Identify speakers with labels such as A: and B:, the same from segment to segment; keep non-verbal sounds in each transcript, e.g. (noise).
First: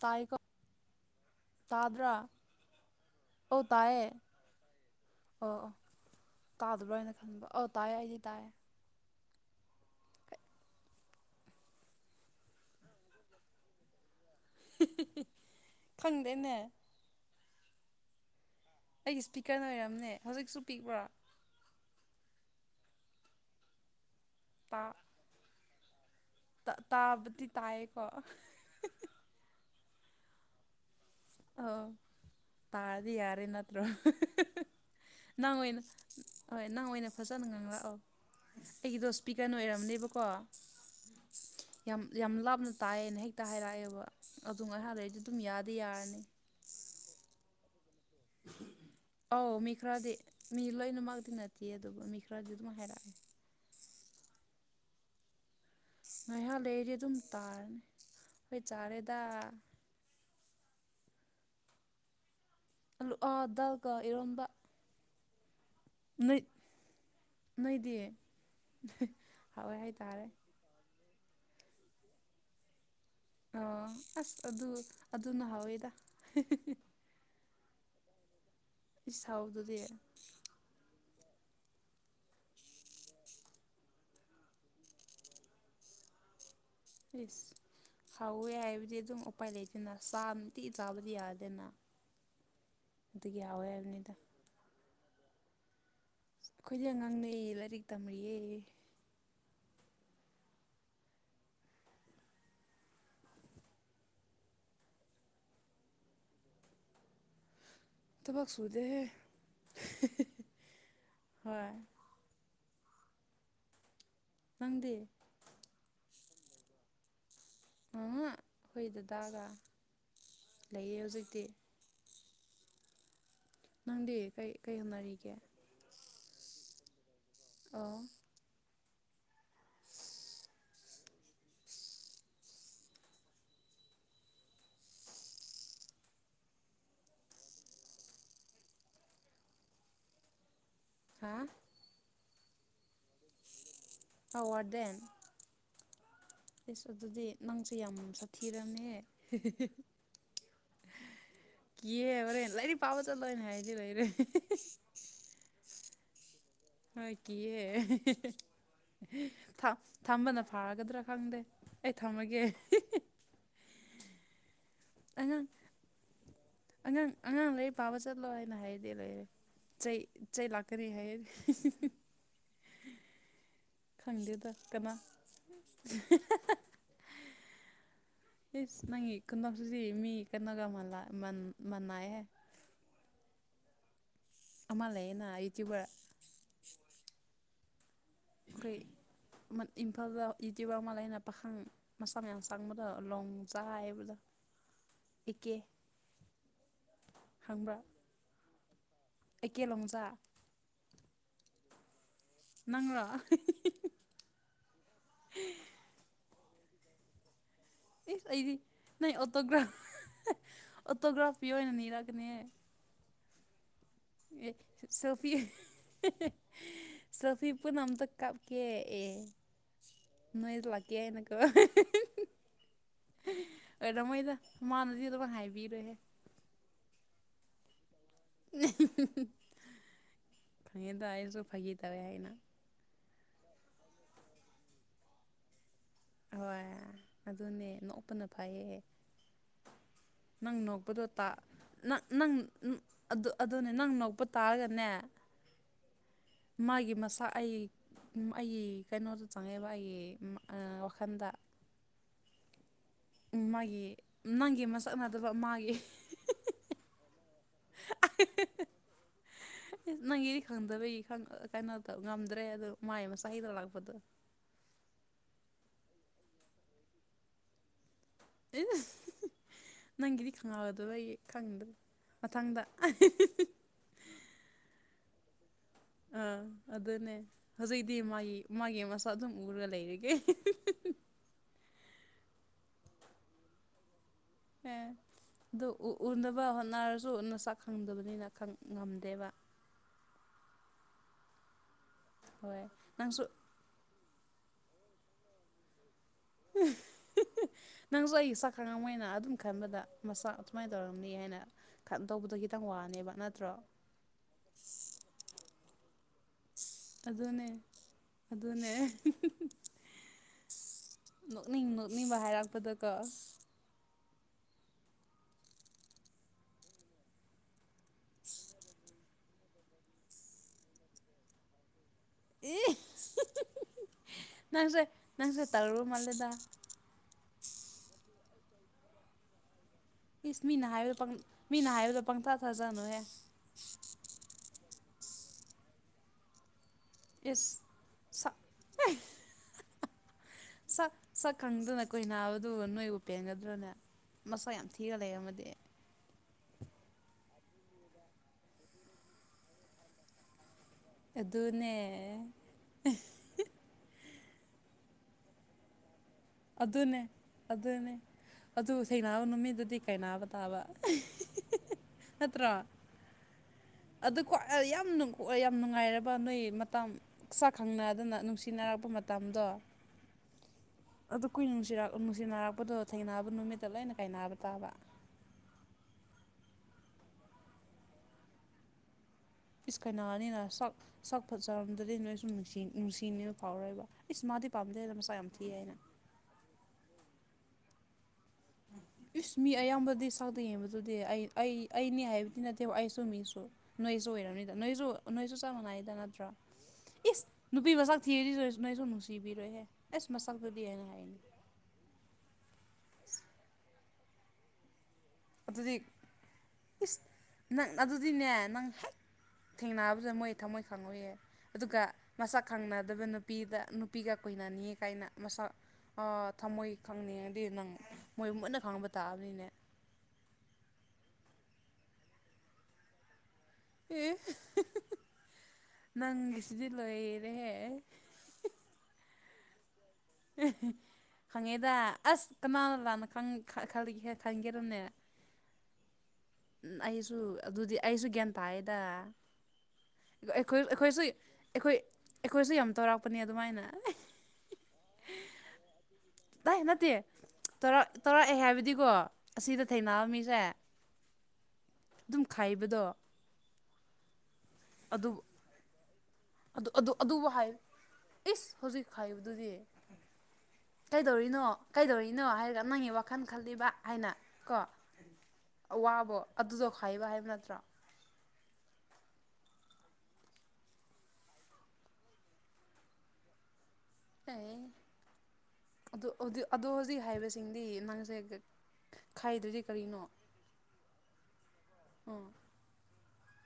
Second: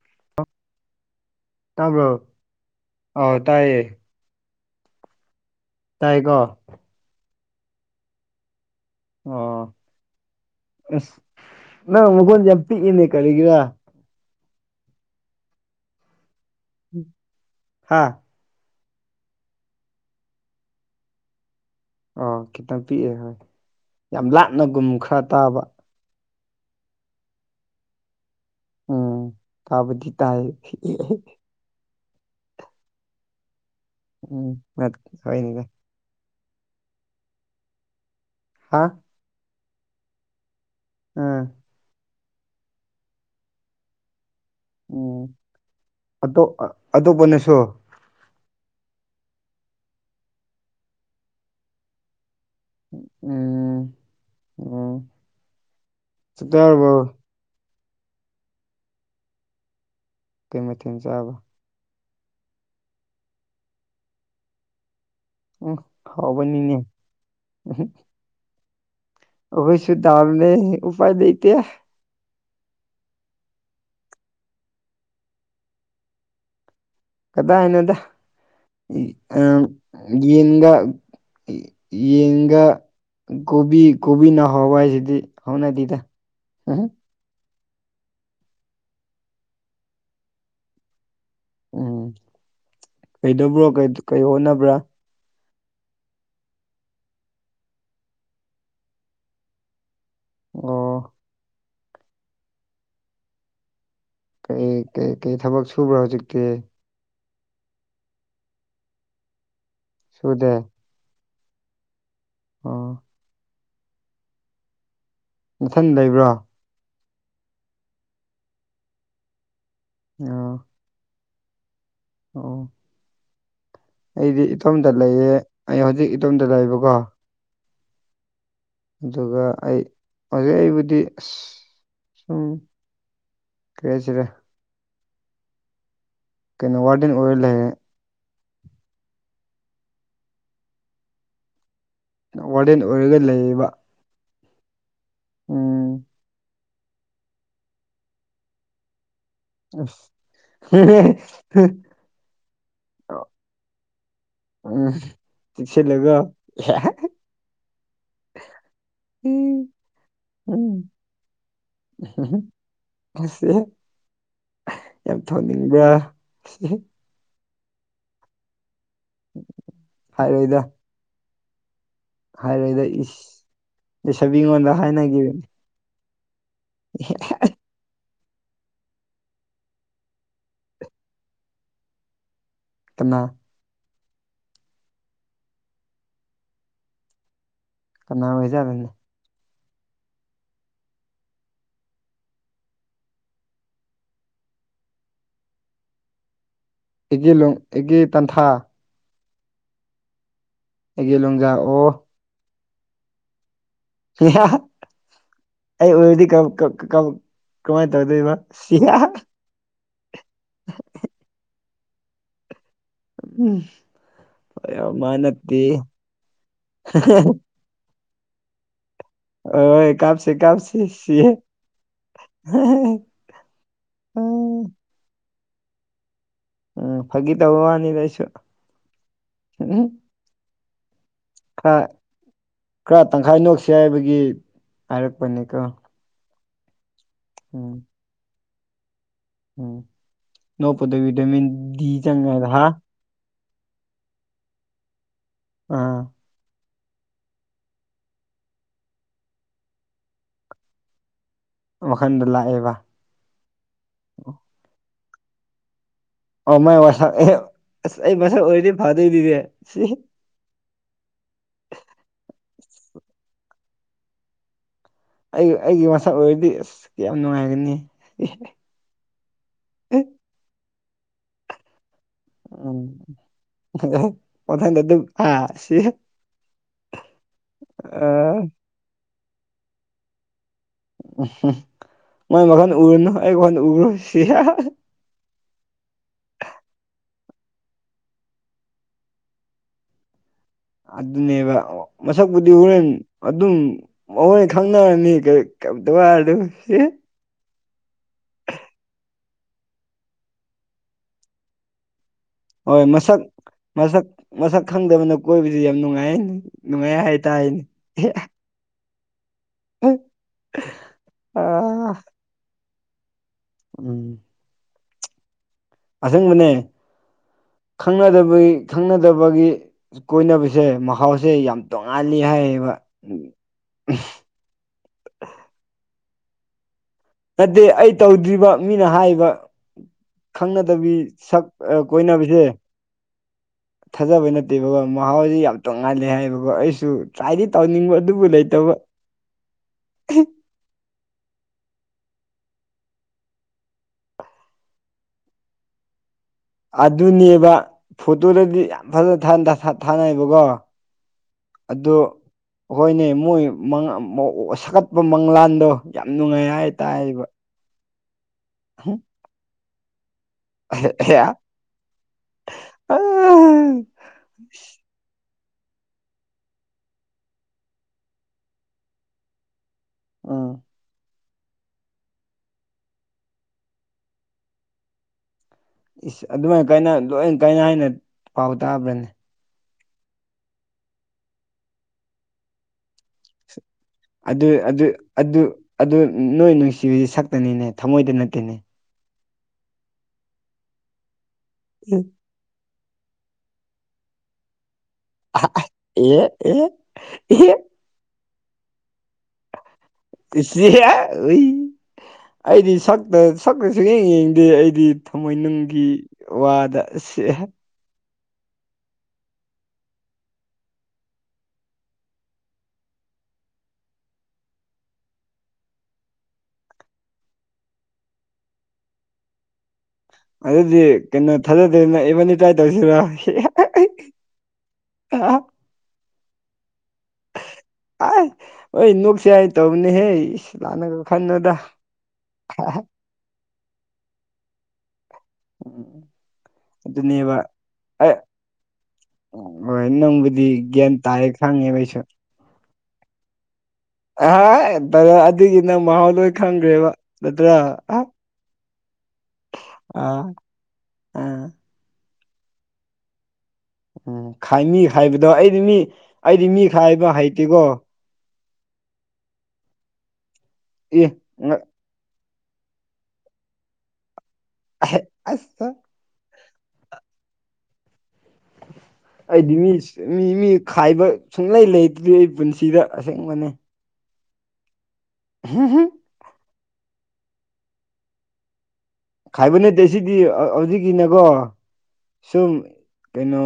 A: ꯁꯥꯏꯀꯣ
B: ꯇꯥꯕ꯭ꯔꯣ
A: ꯇꯥꯗ꯭ꯔꯥ ꯑꯣ ꯇꯥꯏꯌꯦ ꯑꯣ
B: ꯇꯥꯏꯒꯣ
A: ꯇꯥꯗꯕ꯭ꯔꯣ ꯍꯥꯏꯅ ꯈꯟꯕ ꯑꯧ ꯇꯥꯏꯌꯦ ꯑꯩꯗꯤ ꯇꯥꯏꯌꯦ
B: ꯑꯣ ꯑꯁ ꯅꯪ ꯃꯒꯣꯟꯁ ꯌꯥꯝ ꯄꯤꯛꯏꯅꯦ ꯀꯔꯤꯒꯤꯔ
A: ꯈꯪꯗꯦꯅꯦ
B: ꯍꯥꯥ
A: ꯑꯩꯒꯤ ꯏꯁ꯭ꯄꯤꯀꯔꯅ ꯑꯣꯏꯔꯝꯅꯦ ꯍꯧꯖꯤꯛꯁꯨ ꯄꯤꯛꯄ꯭ꯔꯥ
B: ꯑꯣ ꯈꯤꯇꯪ ꯄꯤꯛꯑꯦ ꯍꯣꯏ ꯌꯥꯝ
A: ꯇꯥ
B: ꯂꯥꯞꯅꯒꯨꯝ ꯈꯔ ꯇꯥꯕ
A: ꯇꯥꯕꯗꯤ ꯇꯥꯏꯌꯦꯀꯣ
B: ꯎꯝ ꯇꯥꯕꯗꯤ ꯇꯥꯏ
A: ꯑꯣ ꯇꯥꯗꯤ ꯌꯥꯔꯦꯅꯠꯇꯣ
B: ꯎꯝ ꯍꯣꯏꯅꯤꯗ
A: ꯅꯉꯩꯅ ꯍꯣꯏ ꯅꯪ ꯑꯣꯏꯅ ꯐꯖꯅ ꯉꯥꯡꯪꯂꯛꯑꯣ
B: ꯍꯥ
A: ꯑꯩꯒꯤꯗꯣ ꯏꯁꯄꯤꯀꯔꯅ ꯑꯣꯏꯔꯝꯅꯦꯕꯀꯣ
B: ꯎꯝ
A: ꯌꯥꯝ ꯌꯥꯝ ꯂꯥꯞꯅ ꯇꯥꯏꯌꯦꯅ ꯍꯦꯛꯇ ꯍꯥꯏꯔꯛꯑꯦꯕ ꯑꯗꯨꯝ ꯑꯩꯍꯥꯟꯗꯩꯗꯤ ꯑꯗꯨꯝ ꯌꯥꯔ ꯍꯔꯤꯌꯥꯅꯤ
B: ꯞ ꯑꯇꯣꯞꯄꯅꯁꯨ
A: ꯑꯧ ꯃꯤ ꯈꯔꯗꯤ ꯃꯤ ꯂꯣꯏꯅꯃꯛꯇꯤ ꯅꯠꯇꯦ ꯑꯗꯨ ꯃꯤ ꯈꯔꯗꯤ ꯑꯗꯨꯝ ꯍꯥꯏꯔꯛꯑꯦ
B: ꯎꯝ ꯑꯣ
A: ꯉꯥꯏꯍꯥꯛ ꯂꯩꯗꯤ ꯑꯗꯨꯝ ꯇꯥꯔꯅꯤ ꯍꯣꯏ ꯆꯥꯔꯦꯗ
B: ꯀꯩꯃꯦ ꯊꯅ ꯆꯥꯕ
A: ꯑꯜꯂꯨ ꯑꯥ ꯗꯥꯜꯒꯣ ꯏꯔꯣꯟꯕ
B: ꯎꯝ
A: ꯅꯣꯏ
B: ꯍꯥꯎꯕꯅꯤꯅꯦ
A: ꯅꯣꯏꯗꯤ ꯍꯥꯎꯋꯦ
B: ꯍꯧꯈꯣꯏꯁꯨ
A: ꯍꯥꯏꯇꯥꯔꯦ
B: ꯊꯝꯅꯦ ꯎꯥꯏ ꯂꯩꯇ
A: ꯑ ꯑꯁ ꯑꯗꯨ ꯑꯗꯨꯅ ꯍꯥꯎꯋꯦꯗ
B: ꯀꯗꯥꯏꯏꯅꯣꯗ
A: ꯏꯁ
B: ꯑ
A: ꯍꯥꯎꯕꯗꯨꯗꯤ
B: ꯌꯦꯟꯒ ꯌꯦꯡꯒ ꯀꯣꯕꯤ ꯀꯣꯕꯤ ꯍꯧꯕ ꯍꯥꯏꯁꯤꯗꯤ ꯍꯧꯥꯎꯅꯗꯦꯗ ꯎ
A: ꯑꯦꯁ ꯍꯥꯎꯋꯦ ꯍꯥꯏꯕꯗꯤ ꯑꯗꯨꯝ ꯎꯄꯥꯏ ꯂꯩꯗꯅ ꯆꯥ ꯝꯇꯤ ꯆꯥꯕꯗꯤ ꯌꯥꯗ꯭ꯔꯦ
B: ꯎꯝ
A: ꯍꯥꯎꯋꯦ
B: ꯀꯩꯗꯧꯕ꯭ꯔꯣ
A: ꯍꯥꯏꯕꯅꯤꯗ
B: ꯀꯩ ꯍꯣꯠꯅꯕ꯭ꯔꯥ
A: ꯑꯩꯈꯣꯏꯁꯦ ꯑꯉꯥꯡꯅꯩꯌꯦ ꯂꯥꯏꯔꯤꯛ ꯇꯝꯔꯤꯌꯦ
B: ꯑꯣ ꯀꯩ ꯀꯩꯀꯩ ꯊꯕꯛ ꯁꯨꯕ꯭ꯔꯣ ꯍꯧꯖꯤꯛꯇꯤ
A: ꯇꯕꯥꯛ ꯁꯨꯗꯦꯦ
B: ꯁꯨꯗꯦ
A: ꯍꯣꯏ
B: ꯑꯥ
A: ꯐꯪꯗꯦ
B: ꯃꯊꯟ ꯂꯩꯕ꯭ꯔꯣ
A: ꯃꯉ ꯍꯈꯣꯏꯗꯗꯥꯒ
B: ꯑ
A: ꯂꯩꯌꯦ ꯍꯧꯖꯤꯛꯇꯤ
B: ꯑꯣ
A: ꯅꯪꯗꯤ
B: ꯑꯩꯗꯤ
A: ꯀꯩ ꯀꯩ
B: ꯏꯇꯣꯝꯇ
A: ꯍꯣꯠꯅꯔꯤꯒꯦ
B: ꯂꯩꯌꯦꯦ ꯑꯩ ꯍꯧꯖꯤꯛ ꯏꯇꯣꯝꯇ ꯂꯩꯕꯀꯣ
A: ꯑ
B: ꯑꯗꯨꯒ ꯑꯩ ꯍꯧꯖꯤꯛ ꯑꯩꯕꯨꯗꯤ ꯑꯁ ꯁꯨꯝ ꯀꯦꯖꯤꯔꯦ ꯀꯩꯅꯣ ꯋꯥꯔꯗꯦꯟ ꯑꯣꯏꯔꯜ ꯂꯩ ꯍꯥꯏꯔꯦ
A: ꯍꯥꯥ
B: ꯋꯥꯔꯗꯦꯟ ꯑꯣꯏꯔꯒ ꯂꯩꯌꯦꯕ
A: ꯑꯋꯥꯔ ꯗꯦꯟ
B: ꯑꯣꯝ
A: ꯏꯁꯁ ꯑꯗꯨꯗꯤ ꯅꯪꯁꯨꯦ ꯌꯥꯝ ꯁꯥꯊꯤꯔꯝꯃꯦ
B: ꯑ (unintelligible)
A: ꯌꯦꯕꯔꯦꯟ ꯂꯥꯏꯗꯤ ꯄꯥꯕ ꯆꯠꯂꯣꯏꯅꯦ ꯍꯥꯏꯗꯤ ꯂꯩꯣꯏꯔꯦ
B: ꯎꯝ ꯄꯁꯦꯂꯒ
A: ꯍ ꯀꯑꯦ
B: ꯎꯝ
A: ꯊꯝꯕꯅ
B: ꯎꯝ
A: ꯐꯔꯒꯗ꯭ꯔꯥ ꯈꯪꯗꯦ ꯑꯩ ꯊꯝꯃꯒꯦ
B: ꯑꯁꯦ
A: ꯑꯉꯥꯡ ꯑꯉꯥꯡ ꯑꯉꯥꯡ ꯂꯔꯤ ꯄꯥꯕ ꯆꯠꯂꯣ ꯍꯥꯏꯅ ꯍꯥꯏ ꯂꯩꯔꯦ ꯆꯍꯤ ꯆꯍꯤꯩ
B: ꯍꯥꯏꯔꯣꯏꯗ
A: ꯂꯥꯛꯀꯅꯤ ꯍꯥꯏ
B: ꯍꯥꯏꯔꯣꯏꯗ
A: ꯈꯪꯗꯦꯗ
B: ꯂꯩꯁꯕꯤꯉꯣꯟꯗ
A: ꯀꯅꯥ
B: ꯍꯥꯏꯅꯈꯤꯕꯅꯤ
A: (inaudible)
B: (unintelligible)
A: ꯏꯁ ꯅꯪꯒꯤ ꯀꯗꯣꯛꯁꯤꯗꯤ ꯃꯤ ꯀꯩꯅꯣꯒ ꯃꯜ ꯂꯑꯦ
B: ꯏꯠꯇꯅ
A: ꯑꯃꯃꯂꯅ ꯌꯨꯇꯌꯨꯕꯔ
B: ꯀꯅꯥ ꯑꯣꯏꯖꯗꯅꯦ
A: ꯏꯝꯐꯥꯜ ꯌꯨꯇ꯭ꯌꯕ ꯑꯃ ꯃꯥꯂꯥꯏꯅ ꯄꯥꯈꯪ ꯃꯁꯥꯛ ꯌꯥꯝꯌꯥꯝ ꯆꯪꯕꯗ ꯂꯣꯡ ꯆꯥ ꯍꯥꯏꯕꯗ ꯄꯤꯛꯀꯦ
B: ꯑꯩꯒꯤꯦ ꯂꯣꯡ ꯑꯩꯒꯤ ꯇꯟꯊꯥ
A: ꯑꯩꯀꯦ ꯂꯣꯡꯖꯥ
B: ꯑꯩꯒꯦ ꯂꯣꯡꯖꯥꯛ ꯑꯣ
A: ꯅꯪ꯭ꯔꯣ
B: ꯑꯩ ꯑꯣꯏꯔꯗꯤ ꯀꯃꯥꯏꯅ ꯇꯧꯗꯣꯏꯕ ꯁꯤꯌꯥ
A: ꯑꯣꯣ꯭ꯔꯥ ꯑꯣꯇꯣꯒ꯭ꯔꯥꯐꯤ ꯑꯣꯏꯅꯅꯅꯤꯔꯥ ꯀꯅꯤ
B: ꯎꯝ ꯃꯥ
A: ꯁꯣꯐꯤ
B: ꯅꯠꯇꯦ
A: ꯁꯣꯐꯤ ꯄꯅꯝꯗ ꯀꯥꯞꯀꯦ ꯑꯦ
B: ꯍꯣꯏ ꯀꯥꯞꯁꯤ
A: ꯃꯣꯏ
B: ꯀꯥꯞꯁꯤ
A: ꯂꯀꯦ
B: ꯁꯤ
A: ꯏꯅꯀꯣ ꯑꯣꯏꯔꯝꯃꯣꯏꯗ
B: ꯎꯝ
A: ꯃꯥꯅꯗꯤ ꯑꯗꯨꯝ ꯍꯥꯏꯕꯤꯔꯨꯍꯦ
B: ꯎꯝ ꯐꯥꯒꯤ ꯇꯕ ꯋꯥꯅꯤꯗ ꯑꯩꯁꯨ
A: ꯐꯪꯉꯦꯗ ꯑꯩꯁꯨ ꯐꯈꯤ
B: ꯈꯔ
A: ꯇꯧꯋꯦ ꯍꯥꯏꯅ
B: ꯈꯔ ꯇꯪꯈꯥꯏ ꯅꯣꯛꯁꯤ ꯍꯥꯏꯕꯒꯤ ꯍꯥꯏꯔꯛꯄꯅꯦꯀꯣ
A: ꯍꯣꯏ ꯑꯗꯨꯅꯦ ꯅꯣꯛꯄꯅ ꯐꯩꯌꯦ
B: ꯎꯨꯝ
A: ꯅꯪ ꯅꯣꯛꯄꯗꯣ ꯅꯪ ꯅꯪ
B: ꯆꯪꯉꯦꯗ ꯍꯥ
A: ꯑꯗꯨꯅꯦ ꯅꯪ ꯅꯣꯛꯄ ꯇꯥꯔꯒꯅꯦ
B: ꯑꯥ
A: ꯃꯥꯒꯤ ꯃꯁꯥ ꯑꯩ ꯑꯩꯒꯤ ꯀꯩꯅꯣꯗ ꯆꯪꯉꯦꯕ ꯑꯩꯒꯤ ꯋꯥꯈꯜꯗ
B: ꯋꯥꯈꯟꯗ ꯂꯥꯛꯑꯦꯕ
A: ꯃꯥꯒꯤ ꯅꯪꯒꯤ ꯃꯁꯛꯅꯅꯥꯗꯕ ꯃꯥꯒꯤ
B: ꯑꯣ ꯃꯥꯏ ꯋꯁꯥꯛ ꯑꯩ ꯃꯁꯛ ꯑꯣꯏꯔꯗꯤ ꯐꯥꯗꯣꯏꯅꯤꯅꯦ ꯁꯤꯌꯦꯁ
A: ꯅꯪꯒꯤꯗꯤ ꯈꯪꯗꯕꯒꯤ ꯀꯩꯅꯣ ꯉꯝꯗ꯭ꯔꯦ ꯑꯗꯣ ꯃꯥꯏ ꯃꯆꯥ ꯍꯩꯗꯂꯥꯛꯄꯗꯣ
B: ꯑꯩ ꯑꯩꯒꯤ ꯃꯁꯛ ꯑꯣꯏꯔꯗꯤ ꯑꯁ ꯀ ꯌꯥꯝ ꯅꯨꯡꯉꯥꯏꯒꯅꯤ
A: ꯅꯪꯒꯤꯗꯤ ꯈꯪꯉꯛꯒꯗꯕ ꯑꯩ ꯈꯪꯗꯕ ꯃꯊꯪꯗ
B: ꯑꯣꯊ ꯑꯗꯨꯝ ꯁꯤ
A: ꯑ ꯑꯗꯨꯅꯦ ꯍꯧꯖꯤꯛꯗꯤ ꯃꯥ
B: ꯑꯥ
A: ꯃꯥꯒꯤ ꯃꯁ ꯑꯗꯨꯝ ꯎꯔꯒ ꯂꯩꯔꯒꯦ
B: ꯎꯝ ꯃꯣꯏ ꯃꯈꯟ ꯎꯔꯨꯅꯨ ꯑꯩ ꯋꯥꯈꯅ ꯎꯔꫭ
A: ꯑꯦ ꯑꯗꯨ ꯎꯅꯕ ꯍꯣꯠꯅꯔꯁꯨ ꯅꯁꯛ ꯈꯪꯗꯕꯅꯤꯅ ꯉꯝꯗꯦꯕ
B: ꯑꯗꯨꯅꯦꯕ ꯃꯁꯛꯄꯨꯗꯤ
A: ꯍꯣꯏ
B: ꯍꯣꯔꯦꯟ
A: ꯅꯪꯁꯨ
B: ꯑꯗꯨꯝ ꯍꫭꯔꯦꯟ ꯈꯪꯅꯔꯅꯤ ꯋꯥꯔꯨꯅꯨ
A: ꯅꯪꯁꯨ ꯑꯩ ꯆꯥꯛ ꯈꯪꯉꯝꯕꯣꯏꯅ ꯑꯗꯨꯝ ꯈꯟꯕꯗ ꯃꯁꯥꯛ ꯑꯗꯨꯃꯥꯏꯅ ꯇꯧꯔꯝꯅꯤ ꯍꯥꯏꯅ ꯈ ꯇꯧꯕꯗꯒꯤ
B: ꯍꯣꯏ ꯃꯁꯛ ꯃꯁꯛ ꯃꯁꯛ ꯈꯪꯗꯕꯅ ꯀꯣꯏꯕꯁꯤ ꯌꯥꯝ ꯅꯨꯡꯉꯥꯏ ꯍꯥꯏꯅꯤ
A: ꯑꯗꯨꯅꯦ ꯑꯗꯨꯅꯦ
B: ꯎꯝ
A: ꯅꯣꯛꯅꯤꯡ ꯅꯣꯛꯅꯤꯡꯕ ꯍꯥꯏꯔꯛꯄꯗꯀꯣ
B: ꯎꯝ ꯑꯁꯪꯕꯅꯦ ꯈꯪꯅꯗꯕꯒꯤ ꯈꯪꯅꯗꯕꯒꯤ ꯀꯣꯏꯅꯕꯁꯦ ꯃꯍꯥꯎꯁꯦ ꯌꯥꯝ ꯇꯣꯡꯉꯥꯜꯂꯤ
A: ꯏ
B: ꯍꯥꯏꯌꯦꯕ
A: ꯅꯪꯁꯦ ꯅꯪꯁꯨ ꯇꯧꯔꯨꯔ ꯃꯥꯜꯂꯦꯗ
B: ꯅꯠꯇꯦ ꯑꯩ ꯇꯧꯗ꯭ꯔꯤꯕ ꯃꯤꯅ ꯍꯥꯏꯕ
A: ꯏꯁ ꯃꯤꯅ ꯍꯥꯏꯕꯗꯣ ꯃꯤꯅ ꯍꯥꯏꯕꯗꯣ ꯄꯪꯊ ꯊꯥꯖꯅꯨꯍꯦ
B: ꯊꯥꯖꯕꯩ ꯅꯠꯇꯦꯕꯀꯣ ꯃꯍꯥꯎꯁꯦ ꯌꯥꯝ ꯇꯣꯡꯉꯥꯜꯂꯦ ꯍꯥꯏꯌꯦꯕꯀꯣ ꯑꯩꯁ ꯨ ꯇ꯭ꯔꯥꯏꯗꯤ
A: ꯏꯁ
B: ꯇꯧꯅꯤꯡꯕ ꯑꯗꯨꯕꯨ
A: ꯁꯛ
B: ꯂꯩꯇꯕ
A: ꯁꯛ ꯁꯛ ꯈꯪꯗꯅ ꯀꯈꯣꯏ ꯅꯥꯕꯗꯨ ꯅꯣꯏꯕꯨ ꯄꯦꯟꯒꯗ꯭ꯔꯣꯅꯦ ꯃꯁꯥ ꯌꯥꯝ ꯊꯤꯔ ꯂꯩ ꯑꯃꯗꯤ
B: ꯑꯗꯨꯅꯦꯕ ꯐꯣꯇꯣꯗꯗꯤ ꯌꯥꯝ ꯐꯖꯅ ꯊꯥꯅꯩꯕꯀꯣ
A: ꯑꯗꯨꯅꯦ
B: ꯑꯣ ꯍꯣꯏꯅꯦ ꯃꯣꯏ ꯁꯥꯒꯠꯄ ꯃꯪꯂꯥꯟꯗꯣ ꯌꯥꯝ ꯅꯨꯡꯉꯥꯏ
A: ꯑꯗꯨꯅꯦ
B: ꯍꯥꯏꯇꯥꯕ
A: ꯑꯗꯨꯅꯦ ꯑꯗꯨ ꯊꯦꯡꯅꯥꯕ ꯅꯨꯃꯤꯗꯨꯗꯤ ꯀꯥꯏꯅꯥꯕ ꯇꯥꯕ ꯅꯠꯇ꯭ꯔꯣ ꯑꯗꯨ ꯌꯥꯝ ꯅꯨꯡ ꯍꯣꯛ ꯌꯥꯝ ꯅꯨꯡꯉꯥꯏꯔꯕ ꯅꯣꯏ ꯃꯇꯝ ꯁꯛ ꯈꯪꯅꯗꯅ ꯅꯨꯡꯁꯤꯅꯔꯛꯄ ꯃꯇꯝꯗꯣ
B: ꯑꯥ
A: ꯑꯗꯨ ꯀꯨꯏ ꯅꯨꯡꯁꯤꯔ ꯅꯨꯡꯁꯤꯅꯔꯛꯄꯗꯣ ꯊꯦꯡꯅꯕ ꯅꯨꯃꯤꯠꯇ ꯂꯣꯏꯅ ꯀꯥꯏ ꯅꯥꯕ ꯇꯥꯕ
B: ꯏꯁ ꯑꯗꯨꯃꯥꯏ ꯀꯥꯏꯅ ꯂꯣꯏ ꯀꯥꯏꯅ ꯍꯥꯏꯅ ꯄꯥꯎ ꯇꯥꯕ꯭ꯔꯅꯦ
A: ꯏꯁ ꯈꯩꯅꯥꯅꯤꯅ ꯁꯛ ꯁꯛ ꯐꯖꯔꯝꯗꯗꯤ ꯅꯣꯏꯁꯨ ꯅꯨꯡꯁꯤꯅꯦꯅ ꯐꯥꯎꯔꯣꯏꯕ ꯏꯁ
B: ꯑꯗꯨ
A: ꯃꯥꯗꯤ
B: ꯑꯗꯨ
A: ꯄꯥꯝꯗꯦꯗ ꯃꯁꯛ ꯌꯥꯝ
B: ꯑꯗꯨ
A: ꯊꯤ ꯍꯥꯏꯅ
B: ꯑꯗꯨ ꯅꯣꯏ ꯅꯨꯡꯁꯤꯕꯕꯁꯤ ꯁꯛꯇꯅꯤꯅꯦ ꯊꯃꯣꯏꯗ ꯅꯠꯇꯦꯅꯦ
A: ꯏꯁ ꯃꯤ ꯑꯌꯥꯝꯕꯗꯤ ꯁꯛꯇ ꯌꯦꯡꯕꯗꯨꯗꯤ ꯑꯩ ꯑꯩ ꯑꯩꯅꯤ ꯍꯥꯏ ꯀꯤꯅꯗꯤ ꯑꯥꯏꯁꯁꯨ ꯃꯤꯁꯣ ꯅꯥꯏꯖꯨ ꯑꫭꯏꯔꯝꯅꯤꯗ ꯅꫭꯏꯖꯨ ꯅꯣꯏꯁꯨ ꯆꯞ ꯃꯥꯟꯅꯥꯏꯗ
B: ꯑꯦ
A: ꯅꯠꯇ꯭ꯔꯣ
B: ꯑꯦ
A: ꯏꯁ
B: ꯑꯦ
A: ꯅꯨꯄꯤ ꯃꯁꯥꯛ ꯊꯤꯔꯗꯤ ꯅꯣꯏꯁꯨ ꯅꯨꯡꯁꯤꯕꯤꯔꯣꯏꯍꯦ ꯑꯁ ꯃꯁꯛꯇꯨꯗꯤ ꯍꯥꯏꯅ ꯍꯥꯏꯅꯤ
B: (unintelligible) ꯑꯩꯗꯤ ꯁꯛꯇ ꯁꯛꯇ ꯁꯨꯡꯌꯦꯡ ꯌꯦꯡꯗꯦ ꯑꯩꯗꯤ
A: ꯑꯗꯨꯗꯤ
B: ꯊꯃꯣꯏꯅꯨꯡꯒꯤ ꯋꯥꯗ
A: ꯏꯁ
B: ꯑꯁꯦ
A: ꯅꯪ ꯑꯗꯨꯗꯤꯅꯦ ꯅꯪ ꯍꯦꯛ ꯊꯦꯡꯅꯕꯗ ꯃꯣꯏ ꯊꯝꯃꯣꯏ ꯈꯪꯉꯨꯌꯦ ꯑꯗꯨꯒ ꯃꯁꯛ ꯈꯪꯅꯗꯕ ꯅꯨꯄꯤꯗ ꯅꯨꯄꯤꯒ ꯀ‌ꯣꯏꯅꯅꯤ ꯀꯥꯏꯅ ꯃꯁꯛ ꯑꯣ ꯊꯝꯃꯣꯏ ꯈꯪꯅꯤꯡꯉꯗꯤ ꯅꯪ ꯃꯣꯏ ꯃꯨꯟꯅ ꯈꯪꯕ ꯇꯥꯕꯅꯤꯅꯦ
B: ꯑꯗꯨꯗꯤ ꯀꯩꯅꯣ ꯊꯥꯖꯗꯦꯅ ꯏꯕꯅꯤ ꯇ꯭ꯔꯥꯏ ꯇꯧꯁꯤꯔꯣ
A: ꯑꯦ ꯅꯪꯒꯤꯁꯤꯗꯤ ꯂꯣꯏꯔꯦꯍꯦ
B: ꯑꯥꯏ ꯍꯣꯏ ꯅꯣꯛꯁꯦ ꯍꯥꯏꯅ ꯇꯧꯕꯅꯦꯍꯦ ꯏꯁ ꯂꯥꯟꯅꯒ ꯈꯟꯅꯨꯗ
A: ꯈꯪ ꯈꯜꯂꯤꯍ‌ꯦ ꯈꯪꯒꯦꯔꯣꯅꯦ
B: ꯎꯝ
A: ꯎ ꯑꯩꯁꯨ
B: ꯑꯗꯨꯅꯦꯕ
A: ꯑꯗꯨꯗꯤ ꯑꯩꯁꯨ
B: ꯑꯩ
A: ꯒ꯭ꯌꯥꯟ ꯇꯥꯏꯌ‌ꯦꯗ
B: ꯍꯣꯏ ꯅꯪꯕꯨꯗꯤ ꯒ꯭ꯌꯥꯟ ꯇꯥꯏ
A: ꯑꯩꯈꯣꯏ
B: ꯈꯪꯉꯦꯕ ꯑꯩꯁꯨ
A: ꯑꯩꯈꯣꯏꯁꯨ ꯌꯥꯝ ꯇꯧꯔꯥꯛꯄꯅꯦ ꯑꯗꯨꯃꯥꯏꯅ ꯑꯦ
B: ꯑ ꯇꯧꯔꯛꯑꯗꯤ ꯅꯪ ꯃꯍꯥꯎ ꯂ‌ꯣꯏ
A: ꯇꯥꯏ ꯅꯠꯇꯦ ꯇꯧꯔ ꯇꯧꯔꯛꯑꯦ ꯍꯥꯏꯕꯗꯤꯀꯣ ꯑꯁꯤꯗ ꯊꯦꯡꯅꯕ ꯃꯤꯁꯦ
B: ꯑ
A: ꯑꯗꯨꯝ ꯈꯥꯏꯕꯗꯣ
B: ꯎꯝ ꯈꯥꯏꯅꯤ
A: ꯑꯗꯨ
B: ꯍꯥꯏꯕꯗꯣ ꯑꯩꯗꯤ ꯃꯤ ꯑꯩꯗꯤ ꯃꯤ
A: ꯑꯗꯨ ꯑꯗꯨ
B: ꯈꯥꯏꯕ
A: ꯑꯗꯨꯕꯨ ꯍꯥꯏ
B: ꯍꯩꯇꯦꯀꯣ
A: ꯏꯁ ꯍꯧꯖꯤꯛ ꯈꯥꯏꯕꯗꯨꯗꯤ
B: ꯑꯦ
A: ꯀꯩꯗꯧꯔꯤꯅꯣ
B: ꯉ
A: ꯀꯩꯗꯧꯔꯤꯅꯣ ꯍꯥꯏꯔꯒ ꯅꯪꯒꯤ ꯋꯥꯈꯜ ꯈꯜꯂꯤꯕ ꯍꯥꯏꯅ ꯀꯣ
B: ꯑꯍꯦ ꯑꯁ
A: ꯑꯋꯥꯕꯣ ꯑꯗꯨꯗꯣ ꯈꯥꯏꯕ ꯍꯥꯏꯕ ꯅꯠꯇ꯭ꯔꯣ
B: ꯑꯩꯗꯤ ꯃꯤ ꯃꯤ ꯃꯤ ꯈꯥꯏꯕ ꯁꯨꯡꯂꯩ ꯂꯩꯇ꯭ꯔꯤ ꯑꯩ ꯄꯨꯟꯁꯤꯗ ꯑꯁꯦꯡꯕꯅꯦ
A: ꯑꯩ
B: (unintelligible)
A: ꯑꯗ‌ꯣ ꯑꯗꯣ ꯍꯧꯖꯤꯛ ꯍꯥꯏꯕꯁꯤꯡꯗꯤ ꯅꯪꯖ‌ꯦ ꯒ
B: ꯈꯥꯏꯕ ꯅꯠꯇꯦ ꯁꯤꯗꯤ ꯍꯧꯖꯤꯛꯀꯤꯅ‌ꯦꯀꯣ
A: ꯑꯥ
B: ꯁꯨꯝ ꯀꯩꯅꯣ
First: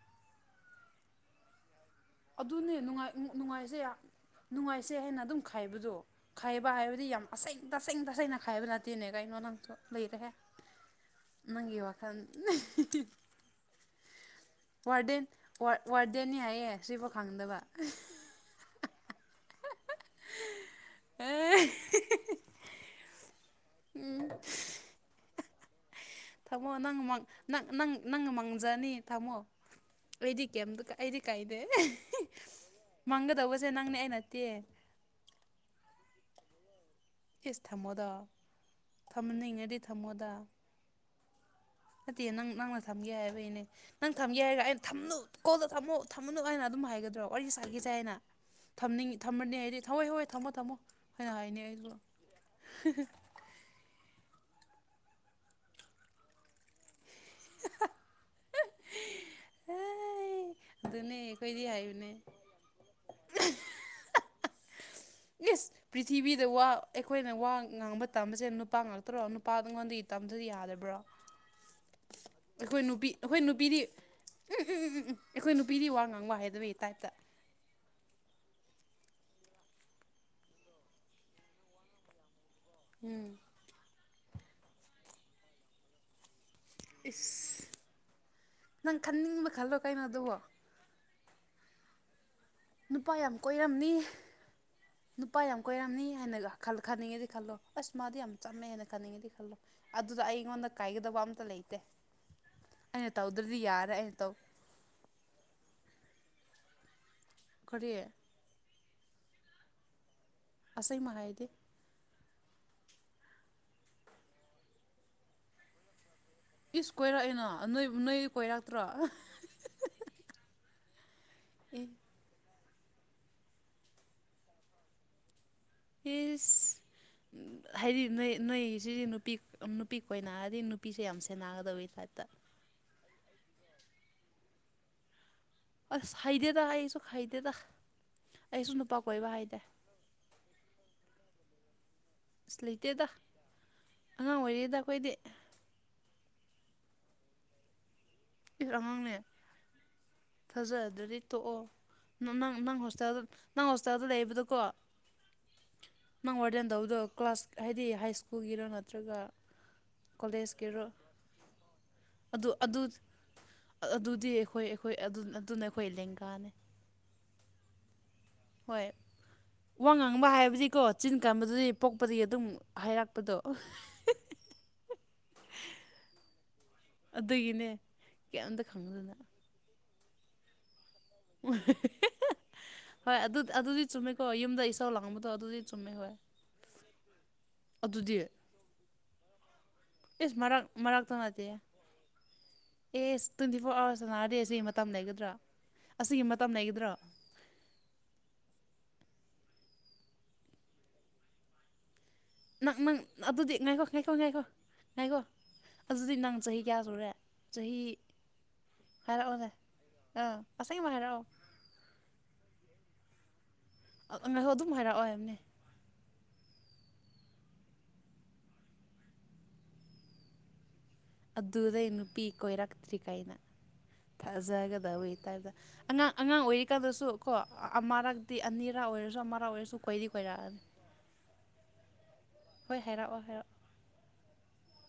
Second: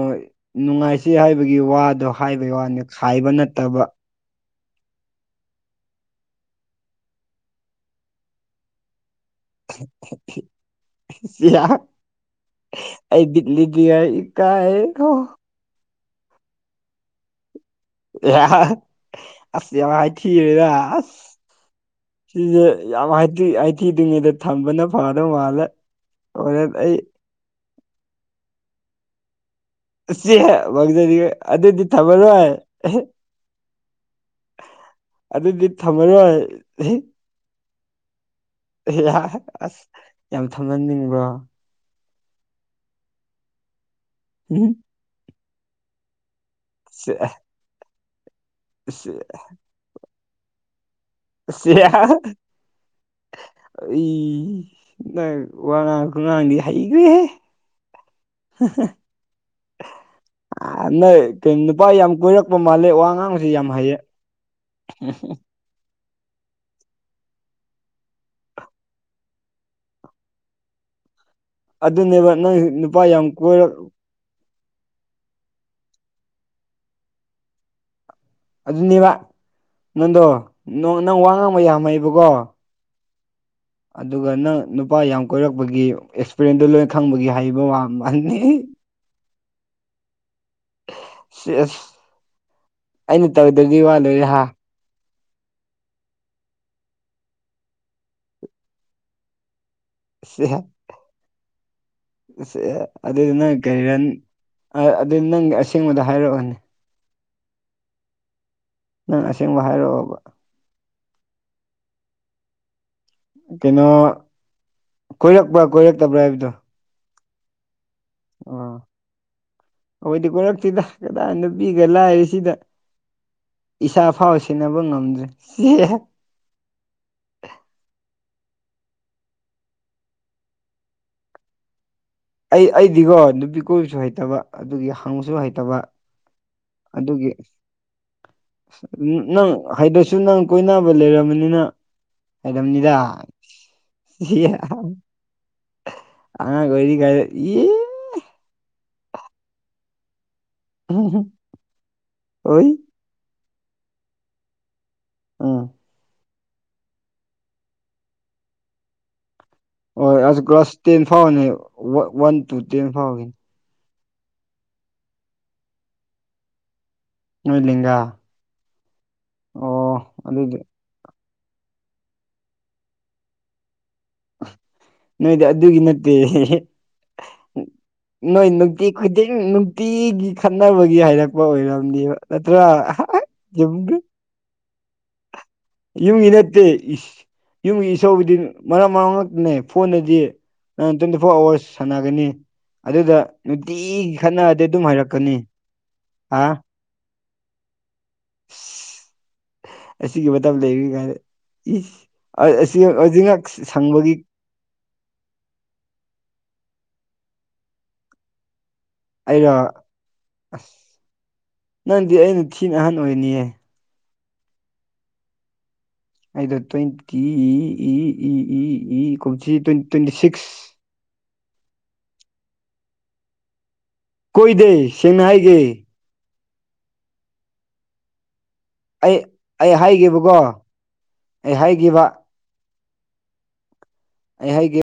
B: ꯅꯨꯡꯉꯥꯏꯁꯤ ꯍꯥꯏꯕꯒꯤ ꯋꯥꯗꯣ ꯍꯥꯏꯕꯩ
A: ꯑꯗꯨꯅꯦ
B: ꯋꯥꯅꯤ
A: ꯅꯨꯡꯉꯥꯏ
B: ꯈꯥꯏꯕ
A: ꯅꯨꯡꯉꯥꯏꯁꯦ
B: ꯅꯠꯇꯕ
A: ꯅꯨꯡꯉꯥꯏꯁꯦ ꯍꯥꯏꯅ ꯑꯗꯨꯝ ꯈꯥꯏꯕꯗꯣ ꯈꯥꯏꯕ ꯍꯥꯏꯕꯗꯤ ꯌꯥꯝ ꯑꯁꯦꯡ ꯇꯁꯦꯡ ꯇꯁꯦꯡꯅ ꯈꯥꯏꯕ ꯅꯠꯇꯦꯅꯦ ꯀꯩꯅꯣ ꯅꯪꯁꯨ ꯂꯩꯔꯦꯍ‌ꯦ
B: ꯌꯥ
A: ꯅꯪꯒꯤ ꯋꯥꯈꯟ
B: ꯑꯩ ꯕꯤꯠ ꯂꯩꯇꯦ
A: (unintelligible)
B: ꯏꯀꯥꯏ
A: ꯋꯥꯔꯗꯦꯟ ꯋꯥ ꯋꯥꯔꯗꯦꯅꯤ ꯍꯥꯏꯌꯦ ꯁꯤꯐꯥꯎ ꯈꯪꯗꯕ
B: ꯑꯁ ꯌꯥꯝ ꯍꯥꯏꯊꯤꯔ‌ꯦꯗ ꯑꯖ
A: ꯑꯦ
B: ꯁꯤꯁꯦ ꯌꯥꯝ ꯍꯥꯏꯊꯤ ꯍꯥꯏꯊꯤꯗ꯭ꯔꯤꯉꯩꯗ ꯊꯝꯕꯅ ꯐꯗꯧ ꯃꯥꯜꯂꯦ ꯍꯣꯔꯦꯟ
A: ꯊꯥꯃꯣ
B: ꯑꯩ
A: ꯅꯪꯪ ꯃꯥꯡ ꯅꯪ ꯅꯪ ꯅꯪ ꯃꯥꯡꯖꯅꯤ ꯊꯥꯃꯣ
B: ꯆꯦ
A: ꯑꯩꯗꯤ ꯀꯩꯝꯇ
B: ꯃꯪꯖꯔꯤ
A: ꯑꯩꯗꯤ ꯀꯥꯏꯗꯦ
B: ꯑꯗꯨꯗꯤ ꯊꯝꯃꯔꯣꯏ
A: ꯃꯥꯡꯒꯗꯧꯕꯁꯦ ꯅꯪꯅꯦ ꯑꯩ ꯅꯠꯇꯦ
B: ꯑꯗꯨꯗꯤ ꯊꯝꯃꯔꯣꯏ
A: ꯏꯁ ꯊꯝꯃꯣꯗꯣ ꯊꯝꯅꯤꯡꯉꯗꯤ ꯊꯝꯃꯣꯗ
B: ꯊꯝꯍꯟꯅꯤꯡꯕꯔ‌ꯣ
A: ꯅꯠꯇꯦ ꯅꯪ ꯅꯪꯅ ꯊꯝꯒꯦ ꯍꯥꯏꯕꯩꯅꯦ ꯅꯪ ꯊꯝꯒꯦ ꯍꯥꯏꯔꯒ ꯑꯩꯅ ꯊꯝꯅꯨ ꯀꯣꯜꯗ‌ꯣ ꯊꯝꯃꯨ ꯊꯝꯃꯨꯅꯨ ꯍꯥꯏꯅ ꯑꯗꯨꯝ ꯍꯥꯏꯒꯗ꯭ꯔꯣ ꯋꯥꯔꯤ ꯁꯥꯈꯤꯁꯦ ꯍꯥꯏꯅ ꯊꯝꯅꯤꯡ ꯊꯝꯃꯅꯤ ꯍꯥꯏꯗꯤ ꯊ ꯍ‌ꯣꯏ ꯍꯣꯏ ꯊꯝꯃꯣ ꯊꯝꯃꯣ ꯍꯥꯏꯅ ꯍꯥꯏꯅꯤ
B: ꯁꯤꯌꯥ
A: ꯑꯩꯁꯨ
B: (unintelligible) ꯑꯩ ꯅꯪ ꯋꯥꯉꯥꯡ ꯈꯨꯉꯥꯡꯗꯤ ꯍꯩꯈ꯭ꯔꯦꯍꯦ
A: (unintelligible)
B: ꯍꯥꯍꯥ
A: ꯑꯦ
B: ꯑ
A: ꯑꯗꯨꯅꯦ
B: ꯅ‌ꯣꯏ ꯀꯩ
A: ꯑꯩꯈꯣꯏꯗꯤ
B: ꯅꯨꯄꯥ
A: ꯍꯥꯏꯕꯅꯦ
B: ꯌꯥꯝ ꯀ‌ꯣꯏꯔꯛ ꯃꯥꯜꯂꯦ ꯋꯥ ꯉꯥꯡꯕꯁꯤ ꯌꯥꯝ ꯍꯩꯌꯦ
A: ꯏꯁ ꯄ꯭ꯔꯤꯊꯤꯕꯤꯗ ꯋꯥ ꯑꯩꯈꯣꯏꯅ ꯋꯥ ꯉꯥꯡꯕ ꯇꯝꯕꯁꯦ ꯅꯨꯄꯥ ꯉꯥꯛꯇꯔꯣ ꯅꯨꯄꯥ ꯅꯪꯉꯣꯟꯗꯩ ꯇꯝꯗ꯭ꯔꯗꯤ ꯌꯥꯗꯕ꯭ꯔꯣ
B: ꯑꯗꯨꯅꯦꯕ ꯅꯪ
A: ꯑꯩꯈꯣꯏ
B: ꯅꯨꯄꯥ
A: ꯅꯨꯄꯤ
B: ꯌꯥꯝ
A: ꯑꯩꯈꯣꯏ
B: ꯀꯣꯏꯔꯛ
A: ꯅꯨꯄꯤꯗꯤ ꯎꯝ ꯎꯝ ꯎꯝ ꯎꯝ ꯑꯩꯈꯣꯏ ꯅꯨꯄꯤꯗꯤ ꯋꯥ ꯉꯥꯡꯕ ꯍꯥꯏꯗꯕꯒꯤ ꯇꯥꯏꯞꯇ
B: ꯑꯗꯨꯅꯦꯕ ꯅꯪꯗꯣ ꯅ ꯅꯪ ꯋꯥ ꯉꯥꯡꯕ ꯌꯥꯝ ꯍꯩꯕꯀꯣ
A: ꯎꯝ
B: ꯑꯗꯨꯒ ꯅꯪ ꯅꯨꯄꯥ ꯌꯥꯝ ꯀꯣꯏꯔꯛꯄꯒꯤ ꯑꯦꯛꯁꯄꯤꯔꯦꯟꯁꯗꯣ ꯂꯣꯏꯅ ꯈꯪꯕꯒꯤ ꯍꯩꯕ
A: ꯏꯁ
B: ꯋꯥꯅꯤ
A: ꯅꯪ ꯈꯟꯅꯤꯡꯕ ꯈꯜꯂꯣ ꯀꯩꯅꯣ ꯑꯗꯨꯕꯣ
B: ꯁꯤ ꯑꯁ
A: ꯅꯨꯄꯥ
B: ꯑꯩꯅ
A: ꯌꯥꯝ
B: ꯇꯧꯗꯕꯗꯤ
A: ꯀꯣꯏꯔꯝꯅꯤ
B: ꯋꯥꯗꯣꯏꯔ ꯍꯥ
A: ꯅꯨꯄꯥ ꯌꯥꯝ ꯀꯣꯏꯔꯝꯅꯤ ꯍꯥꯏꯅꯒ ꯈꯜ ꯈꯟꯅꯤꯡꯉꯦꯗꯤ ꯈꯜꯂꯣ ꯑꯁ ꯃꯥꯗꯤ ꯌꯥꯝ ꯆꯝꯃꯦ ꯍꯥꯏꯅ ꯈꯟꯅꯤꯡꯉꯦꯗꯤ ꯈꯜꯂꯣ ꯑꯗꯨꯗ ꯑꯩꯉꯣꯟꯗ ꯀꯥꯏꯒꯗꯕ ꯑꯝꯇ ꯂꯩꯇꯦ ꯑꯩꯅ
B: ꯑꯗꯨꯗꯤ ꯅꯪ
A: ꯇꯧꯗ꯭ꯔꯗꯤ
B: ꯀꯔꯤ
A: ꯌꯥꯔꯦ
B: ꯔꯟ
A: ꯑꯩꯅ ꯇꯧ
B: ꯑꯗꯨ ꯅꯪ ꯑꯁꯦꯡꯕꯗꯣ ꯍꯥꯏꯔꯛꯑꯣꯅꯤ
A: ꯀꯔꯤ
B: ꯅꯪ ꯑꯁꯦꯡꯕ ꯍꯥꯏꯔꯛꯑꯣꯕ
A: ꯑꯁꯦꯡꯕ ꯍꯥꯏꯗꯤ
B: ꯀꯩꯅꯣ ꯀꯣꯏꯔꯛꯄ꯭ꯔꯥ ꯀꯣꯏꯔꯛꯇꯕ꯭ꯔꯥ ꯍꯥꯏꯕꯗꯣ
A: ꯏꯁ ꯀꯣꯏꯔꯛꯑꯦꯅ ꯅꯣꯏ ꯅꯣꯏ
B: ꯑꯥ
A: ꯀꯣꯏꯔꯛꯇ꯭ꯔꯣ ꯑꯦ
B: ꯑꯩꯈꯣꯏꯗꯤ ꯀꯣꯔꯛꯇꯤꯗ ꯀꯗꯥꯏ ꯅꯨꯄꯤꯒ ꯂꯥꯏꯔꯤꯁꯤꯗ ꯏꯁꯥ ꯐꯥꯎ ꯁꯦꯟꯅꯕ ꯉꯝꯗ꯭ꯔꯦ
A: ꯍꯥꯏꯗꯤ ꯅꯣꯏ ꯅꯣꯏ ꯁꯤꯗꯤ ꯅꯨꯄꯤ ꯅꯨꯄꯤ ꯀꯣꯏ ꯅꯥꯔꯗꯤ ꯅꯨꯄꯤꯁꯦ ꯌꯥꯝ ꯁꯦꯟꯅꯒꯗꯕꯩ ꯇꯥꯏꯞꯇ
B: ꯑꯩ ꯑꯩꯗꯤꯒꯣ ꯅꯨꯄꯤ ꯀꯣꯏꯕꯁꯨ ꯍꯩꯇꯕ ꯑꯗꯨꯒꯤ ꯍꯪꯉꯁꯨ ꯍꯩꯇꯕ
A: ꯑꯁ ꯍꯩꯗꯦꯗ ꯑꯩꯁꯨ
B: ꯑꯗꯨꯒꯤ
A: ꯍꯩꯗꯦꯗ
B: ꯅꯪ ꯍꯥꯏꯗꯁꯨ ꯅꯪ ꯀꯣꯏꯅꯕ ꯂꯩꯔꯕꯅꯤꯅ
A: ꯑꯁ
B: ꯍꯩꯔꯝꯅꯤꯗꯥ
A: ꯂꯩꯇꯦꯗ ꯑꯉꯥꯡ ꯑꯣꯏꯔꯤꯉꯩꯗ ꯑꯩꯈꯣꯏꯗꯤ
B: ꯑꯉꯥꯡ ꯑꯣꯏꯔꯤꯉꯩꯗ ꯌꯤ
A: ꯏ ꯑꯉꯥꯡꯅꯦ ꯊꯥꯖꯗꯔꯗꯤ ꯇꯣꯛꯑꯣ ꯅꯥ ꯅꯪ
B: ꯑꯣꯏ
A: ꯅꯪ ꯍꯣꯁꯇꯥꯜꯗ ꯅꯪ ꯍꯣꯁꯇꯥꯜꯗ ꯂꯩꯕꯗꯀꯣ
B: ꯎꯝ
A: ꯅꯪ ꯋꯥꯔꯗꯦꯟꯗꯧꯗꯣ ꯀ꯭ꯂꯥꯁ ꯍꯥꯏꯗꯤ ꯍꯥꯏ ꯁ꯭ꯀꯨꯜꯒꯤꯔꯣ ꯅꯠꯇ꯭ꯔꯒ
B: ꯍꯣꯏ ꯑꯁ ꯀ꯭ꯂꯥꯁ
A: ꯀꯣꯂꯦꯖꯀꯤꯔꯣ
B: ꯇꯦꯟ ꯐꯥꯎꯕꯅꯤ ꯋꯥꯟ
A: ꯑꯗꯨ
B: ꯇꯨ
A: ꯑꯗꯨ
B: ꯇꯦꯟ ꯐꯥꯎꯒꯤꯅꯤ
A: ꯑꯗꯨꯗꯤ ꯑꯩꯈꯣꯏ ꯑꯩꯈꯣꯏ ꯑꯗꯨꯅꯦ ꯑꯩꯈꯣꯏ ꯂꯦꯡꯒꯥꯅꯤ
B: ꯅꯣꯏ ꯂꯦꯡꯒꯥ
A: ꯍꯣꯏ ꯋꯥ
B: ꯑꯣ
A: ꯉꯥꯡꯕ
B: ꯑꯗꯨꯗꯤ
A: ꯍꯥꯏꯕꯗꯤꯀꯣ ꯆꯤꯟ ꯀꯥꯟꯕꯗꯨꯗꯤ ꯄꯣꯛꯄꯗꯒꯤ ꯑꯗꯨꯝ ꯍꯥꯏꯔꯛꯄꯗꯣ
B: ꯅꯣꯏꯗꯤ ꯑꯗꯨꯒꯤ ꯅꯠꯇꯦ
A: ꯑꯗꯨꯒꯤꯅꯦ
B: ꯅꯣꯏ
A: ꯀꯩꯝꯇ
B: ꯅꯨꯡꯇꯤ
A: ꯈꯪꯗꯅ
B: ꯈꯨꯗꯤꯡ ꯇꯤꯒꯤ ꯈꯠꯅꯕꯒꯤ ꯍꯥꯏꯔꯛꯄ ꯑꯣꯏꯔꯝꯅꯦꯕ ꯅꯠꯇ꯭ꯔꯥ
A: ꯑꯗꯨ ꯑꯗꯨꯗꯤ
B: ꯆꯨꯝꯒ꯭ꯔꯦ
A: ꯆꯨꯝꯃꯦꯀꯣ ꯍꯣꯏ ꯌꯨꯝꯗ ꯏꯁꯥꯎ ꯂꯥꯡꯕꯗꯣ ꯑꯗꯨꯗꯤ ꯆꯨꯝꯃꯦ ꯍꯣꯏ
B: ꯌꯨꯝꯒꯤ ꯅꯠꯇꯦ ꯌꯨꯝꯒꯤ
A: ꯑꯗꯨꯗꯤ
B: ꯏꯥꯎꯁꯕꯨꯗꯤ ꯃꯔꯛ ꯃꯔꯛ ꯃꯔꯛꯇꯅꯦ ꯐꯣꯟꯗꯗꯤ
A: ꯑꯦꯁ ꯃꯔꯛ
B: ꯅꯪ
A: ꯃꯔꯛꯇ
B: ꯇ꯭ꯋꯦꯟꯇꯤ ꯐꯣꯔ
A: ꯅꯠꯇꯦ
B: ꯑꯋꯥꯔꯁ ꯁꯥꯟꯅꯒꯅꯤ ꯑꯗꯨꯗ
A: ꯑꯦꯁ ꯇ꯭ꯋꯦꯟꯇꯤ ꯐꯣꯔ
B: ꯅꯨꯡꯇꯤꯒꯤ
A: ꯑꯋꯥꯔꯁ ꯁꯥꯟꯅꯔꯗꯤ
B: ꯈꯠꯅꯔꯗꯤ
A: ꯑꯁꯤꯒꯤ
B: ꯑꯗꯨꯝ
A: ꯃꯇꯝ ꯂꯩꯒꯗ꯭ꯔꯥ
B: ꯍꯥꯏꯔꯛꯀꯅꯤ
A: ꯑꯁꯤꯒꯤ
B: ꯍꯥ
A: ꯃꯇꯝ ꯂꯩꯒꯗ꯭ꯔꯣ
B: ꯑꯁꯤꯒꯤ ꯃꯇꯝ ꯂꯩꯔꯤ ꯀꯥꯟꯗ
A: ꯅꯪ ꯅꯪ ꯑꯗꯨꯗꯤ ꯉꯥꯏꯈꯣ ꯉꯥꯏꯈꯣ ꯉꯥꯏꯈꯣ ꯉꯥꯏꯈꯣ ꯑꯗꯨꯗꯤ ꯅꯪ ꯆꯍꯤ ꯀꯌꯥ ꯁꯨꯔꯦ ꯆꯍꯤ ꯍꯥꯏꯔꯛꯑꯣꯅꯦ
B: ꯑꯩꯔꯣ
A: ꯑꯥ
B: ꯑꯁ
A: ꯑꯁꯦꯡꯕ ꯍꯥꯏꯔꯛꯑꯣ
B: ꯅꯪꯗꯤ ꯑꯩꯅ ꯊꯤꯅ ꯑꯍꯟ ꯑꯣꯏꯅꯤꯌꯦ
A: ꯉꯥꯏꯍꯧ ꯑꯗꯨꯝ ꯍꯥꯏꯔꯛꯑꯣ ꯍꯥꯏꯕꯅꯦ
B: ꯑꯩꯗꯣ ꯇ꯭ꯋꯦꯟꯇꯤ ꯏ ꯏ ꯏ ꯏ ꯏ ꯀꯨꯝꯁꯤ ꯇ꯭ꯋꯦꯟ ꯇ꯭ꯋꯦꯟꯇꯤ ꯁꯤꯛꯁ
A: ꯑꯗꯨꯗꯩ ꯅꯨꯄꯤ ꯀꯣꯏꯔꯛꯇ꯭ꯔꯤ ꯀꯥꯏꯅ
B: ꯀꯣꯏꯗꯦ
A: ꯊꯥꯖꯒꯗꯧꯕꯩ
B: ꯁꯦꯡꯅ
A: ꯇꯥꯏꯞꯗ
B: ꯍꯥꯏꯒꯦ
A: ꯑꯉꯥꯡ ꯑꯉꯥꯡ ꯑꯣꯏꯔꯤꯀꯥꯟꯗꯁꯨ ꯀꯣ ꯑꯃꯔꯛ ꯇꯤ ꯑꯅꯤꯔꯥ
B: ꯑꯩ
A: ꯑꯣꯏꯔꯁꯨ ꯑꯃꯔꯥ
B: ꯑꯩ
A: ꯑꯣꯏꯔꯁꯨ ꯀꯣꯏꯗꯤ
B: ꯍꯥꯏꯒꯦꯕꯀꯣ
A: ꯀꯣꯏꯔꯛꯑꯅꯤ
B: ꯑꯩ ꯍꯥꯏꯒꯦꯕ
A: ꯍꯣꯏ ꯍꯥꯏꯔꯛꯑꯣ ꯍꯥꯏꯔꯛꯑꯣ
B: ꯑꯩ ꯍꯥꯏꯒꯦ